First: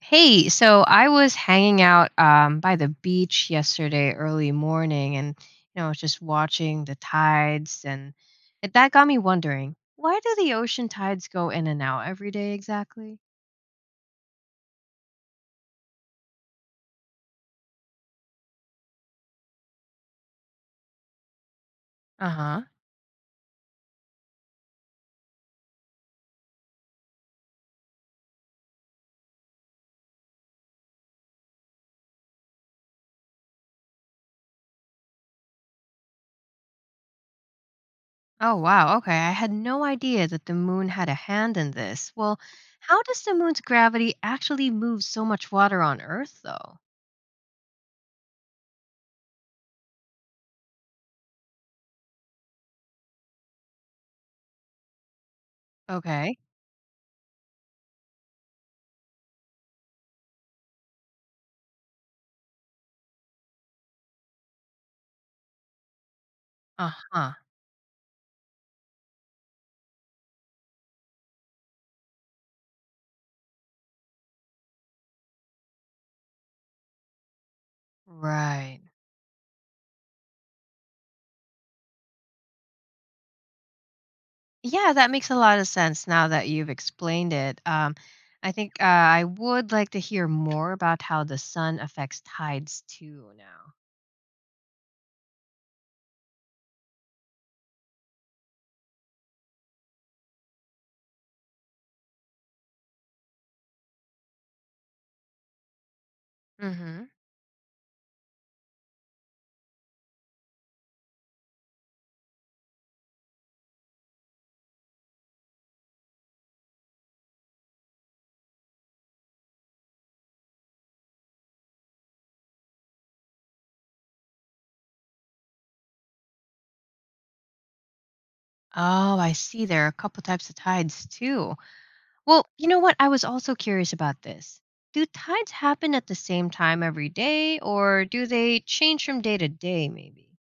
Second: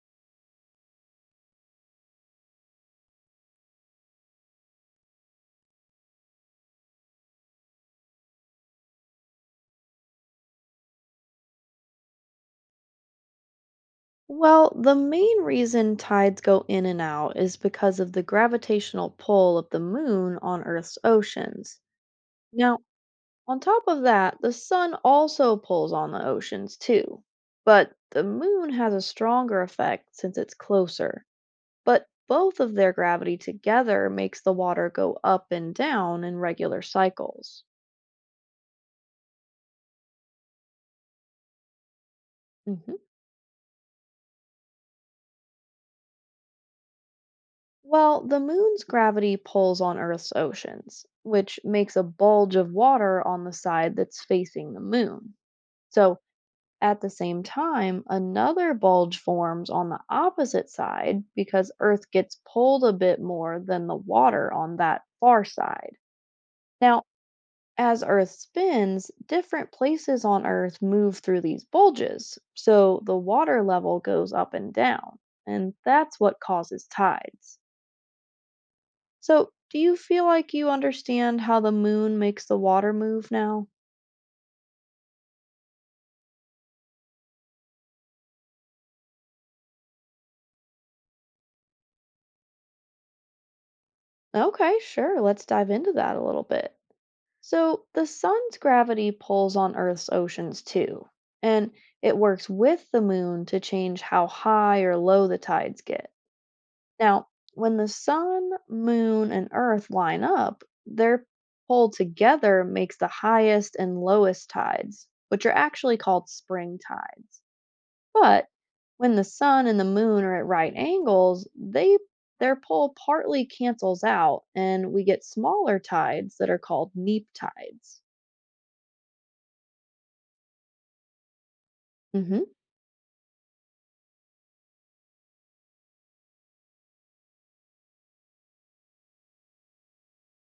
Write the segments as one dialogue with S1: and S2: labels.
S1: Hey, so I was hanging out by the beach yesterday early morning and I was just watching the tides and that got me wondering, why do the ocean tides go in and out every day exactly?
S2: Well, the main reason tides go in and out is because of the gravitational pull of the moon on Earth's oceans.
S1: Uh-huh.
S2: Now, on top of that, the sun also pulls on the oceans too. But the moon has a stronger effect since it's closer. But both of their gravity together makes the water go up and down in regular cycles.
S1: Oh, wow. Okay. I had no idea that the moon had a hand in this. Well,
S2: Mhm.
S1: how does the moon's gravity actually move so much water on Earth, though?
S2: Well, the moon's gravity pulls on Earth's oceans, which makes a bulge of water on the side that's facing the moon. So,
S1: Okay.
S2: at the same time, another bulge forms on the opposite side because Earth gets pulled a bit more than the water on that far side. Now,
S1: Uh-huh.
S2: as Earth spins, different places on Earth move through these bulges, so the water level goes up and down, and that's what causes tides.
S1: Right.
S2: So, do you feel like you understand how the moon makes the water move now?
S1: Yeah, that makes a lot of sense now that you've explained it. I think I would like to hear more about how the sun affects tides too now.
S2: Okay, sure. Let's dive into that a little bit. So, the sun's gravity pulls on Earth's oceans too, and it works with the moon to change how high or low the tides get.
S1: Hmm.
S2: Now, when the sun, moon, and Earth line up, their pull together makes the highest and lowest tides, which are actually called spring tides. But when the sun and the moon are at right angles, they their pull partly cancels out and we get smaller tides that are called neap tides.
S1: Oh, I see. There are a couple types of tides too.
S2: Mhm.
S1: Well, you know what? I was also curious about this. Do tides happen at the same time every day, or do they change from day to day, maybe?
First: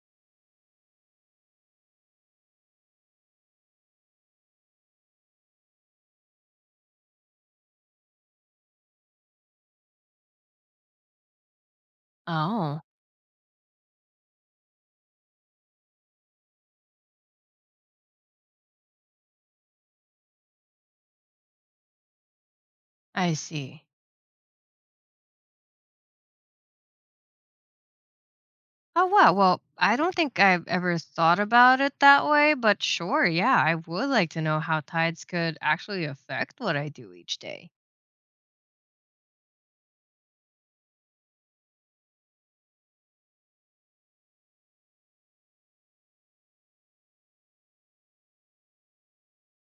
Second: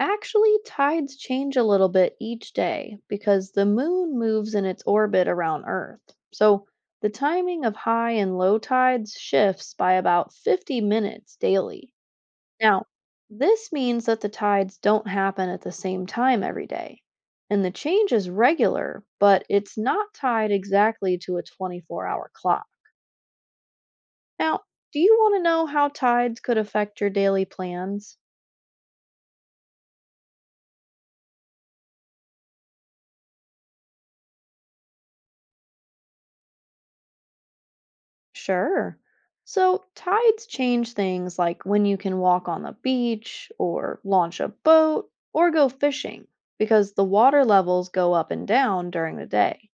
S2: Actually, tides change a little bit each day because the moon moves in its orbit around Earth. So the timing of high and low tides shifts by about 50 minutes daily.
S1: Oh,
S2: Now, this means that the tides don't happen at the same time every day, and the change is regular, but it's not tied exactly to a 24-hour clock.
S1: I see.
S2: Now, do you want to know how tides could affect your daily plans?
S1: Oh, wow. Well, I don't think I've ever thought about it that way, but sure, yeah, I would like to know how tides could actually affect what I do each day.
S2: Sure. So, tides change things like when you can walk on the beach, or launch a boat, or go fishing, because the water levels go up and down during the day.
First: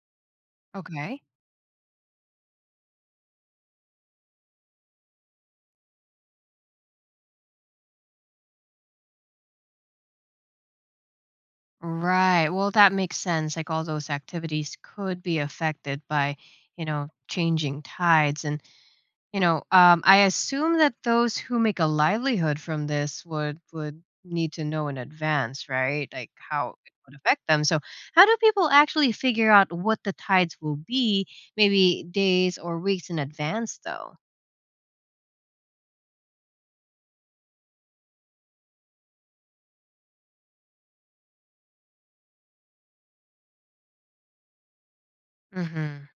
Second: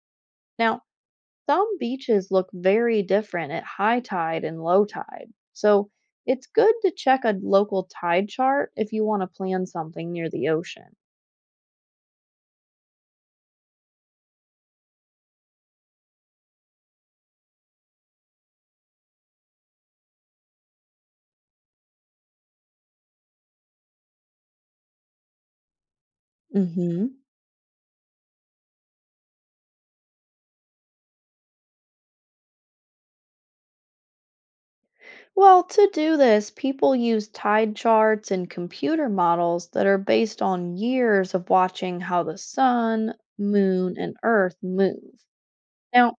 S2: Now,
S1: Okay.
S2: some beaches look very different at high tide and low tide, so it's good to check a local tide chart if you want to plan something near the ocean.
S1: Right. Well, that makes sense. Like all those activities could be affected by changing tides. And I assume that those who make a livelihood from this would need to know in advance, right? Like how it would
S2: Hmm
S1: affect them. So, how do people actually figure out what the tides will be, maybe days or weeks in advance, though?
S2: Well, to do this, people use tide charts and computer models that are based on years of watching how the sun, moon, and earth move.
S1: Mm-hmm.
S2: Now,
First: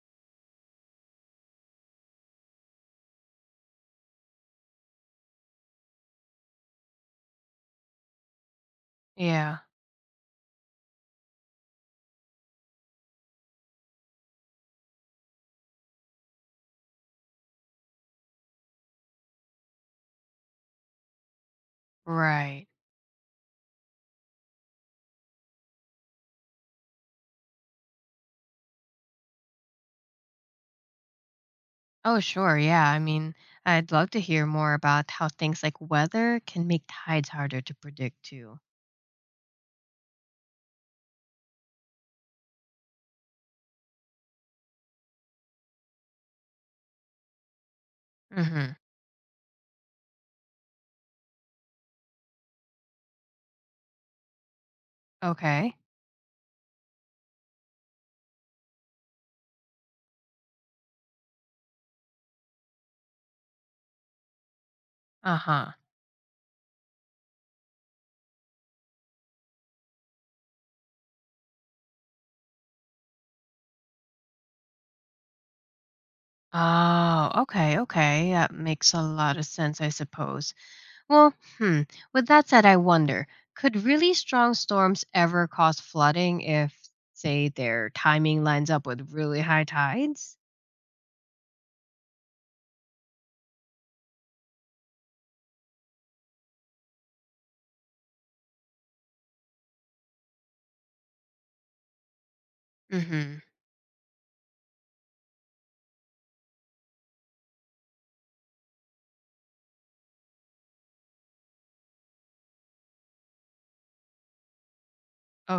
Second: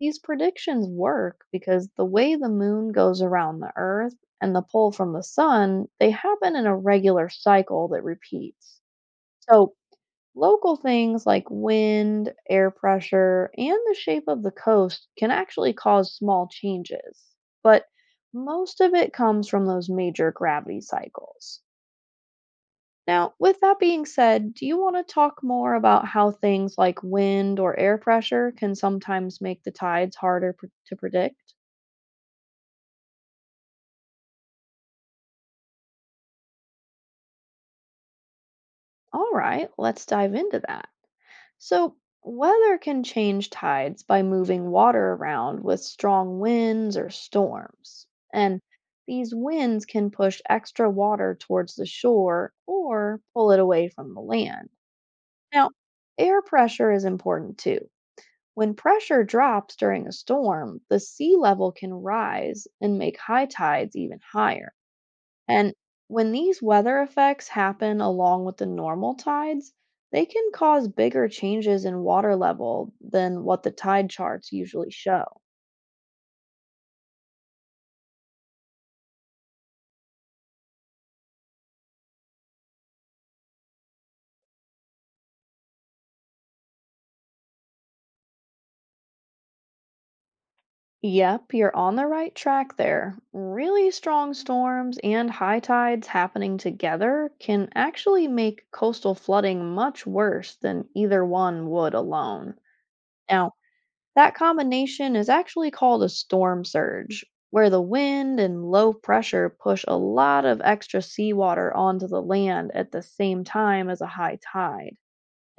S2: these predictions work because the way the moon goes around the earth and the pull from the sun, they happen in a regular cycle that repeats.
S1: Yeah,
S2: So, local things like wind, air pressure, and the shape of the coast can actually cause small changes, but most of it comes from those major gravity cycles.
S1: right.
S2: Now, with that being said, do you want to talk more about how things like wind or air pressure can sometimes make the tides harder to predict?
S1: Oh, sure. Yeah. I mean, I'd love to hear more about how things like weather can make tides harder to predict, too.
S2: All right, let's dive into that. So, weather can change tides by moving water around with strong winds or storms. And
S1: Mm-hmm.
S2: these winds can push extra water towards the shore or pull it away from the land. Now,
S1: Okay.
S2: air pressure is important too. When pressure drops during a storm, the sea level can rise and make high tides even higher.
S1: Uh huh.
S2: And when these weather effects happen along with the normal tides, they can cause bigger changes in water level than what the tide charts usually show.
S1: Oh, okay, okay. That makes a lot of sense, I suppose. Well, hmm. With that said, I wonder, could really strong storms ever cause flooding if, say, their timing lines up with really high tides?
S2: Yep, you're on the right track there. Really strong storms and high tides happening together can actually make coastal flooding much worse than either one would alone.
S1: Mm-hmm.
S2: Now, that combination is actually called a storm surge, where the wind and low pressure push a lot of extra seawater onto the land at the same time as a high tide.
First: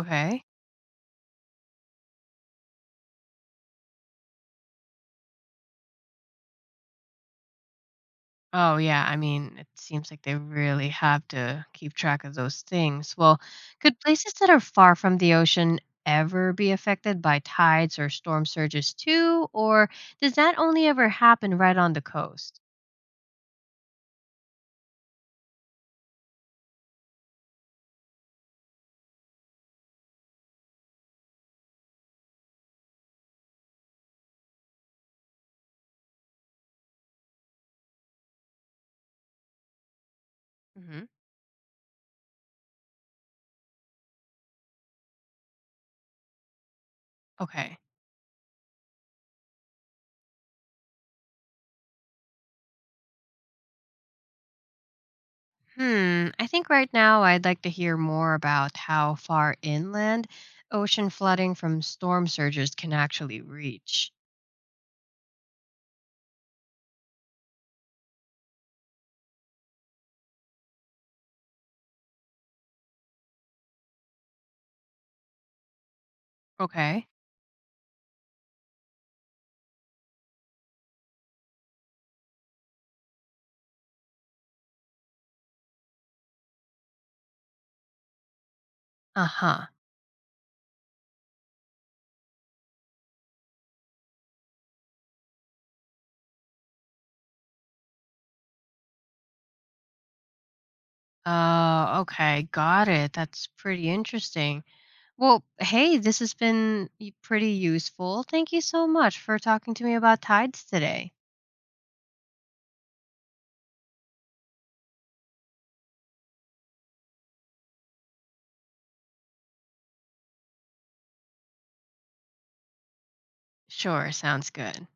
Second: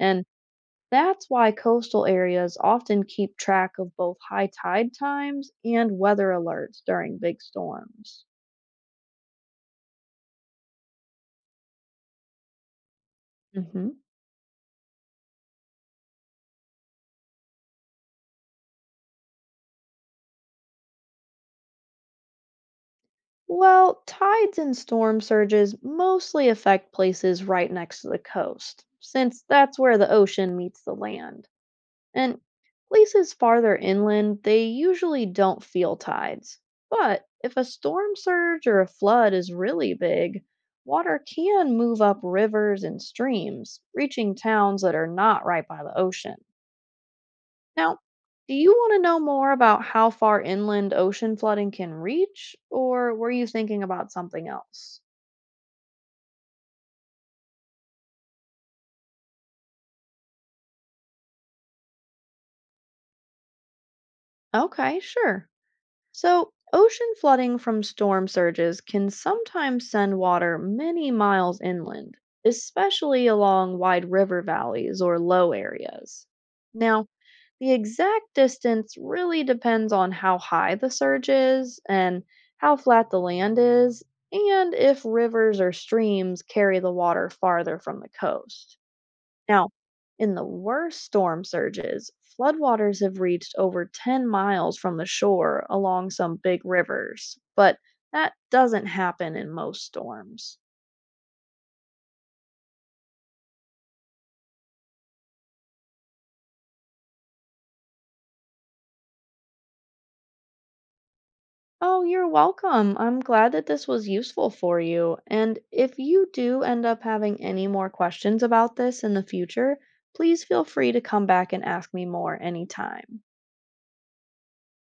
S2: And that's why coastal areas often keep track of both high tide times and weather alerts during big storms.
S1: Oh, yeah. I mean, it seems like they really have to keep track of those things. Well,
S2: Hmm
S1: could places that are far from the ocean ever be affected by tides or storm surges too? Or does that only ever happen right on the coast?
S2: Well, tides and storm surges mostly affect places right next to the coast, since that's where the ocean meets the land. And places farther inland, they usually don't feel tides. But if a storm surge or a flood is really big,
S1: Hmm.
S2: water can move up rivers and streams, reaching towns that are not right by the ocean.
S1: Okay.
S2: Now, do you want to know more about how far inland ocean flooding can reach, or were you thinking about something else?
S1: Hmm. I think right now I'd like to hear more about how far inland ocean flooding from storm surges can actually reach.
S2: Okay, sure. So, ocean flooding from storm surges can sometimes send water many miles inland, especially along wide river valleys or low areas. Now,
S1: Okay.
S2: the exact distance really depends on how high the surge is and how flat the land is, and if rivers or streams carry the water farther from the coast.
S1: Uh huh.
S2: Now, in the worst storm surges, floodwaters have reached over 10 miles from the shore along some big rivers, but that doesn't happen in most storms.
S1: Okay. Got it. That's pretty interesting. Well, hey, this has been pretty useful. Thank you so much for talking to me about tides today.
S2: Oh, you're welcome. I'm glad that this was useful for you. And if you do end up having any more questions about this in the future, please feel free to come back and ask me more anytime.
S1: Sure. Sounds good.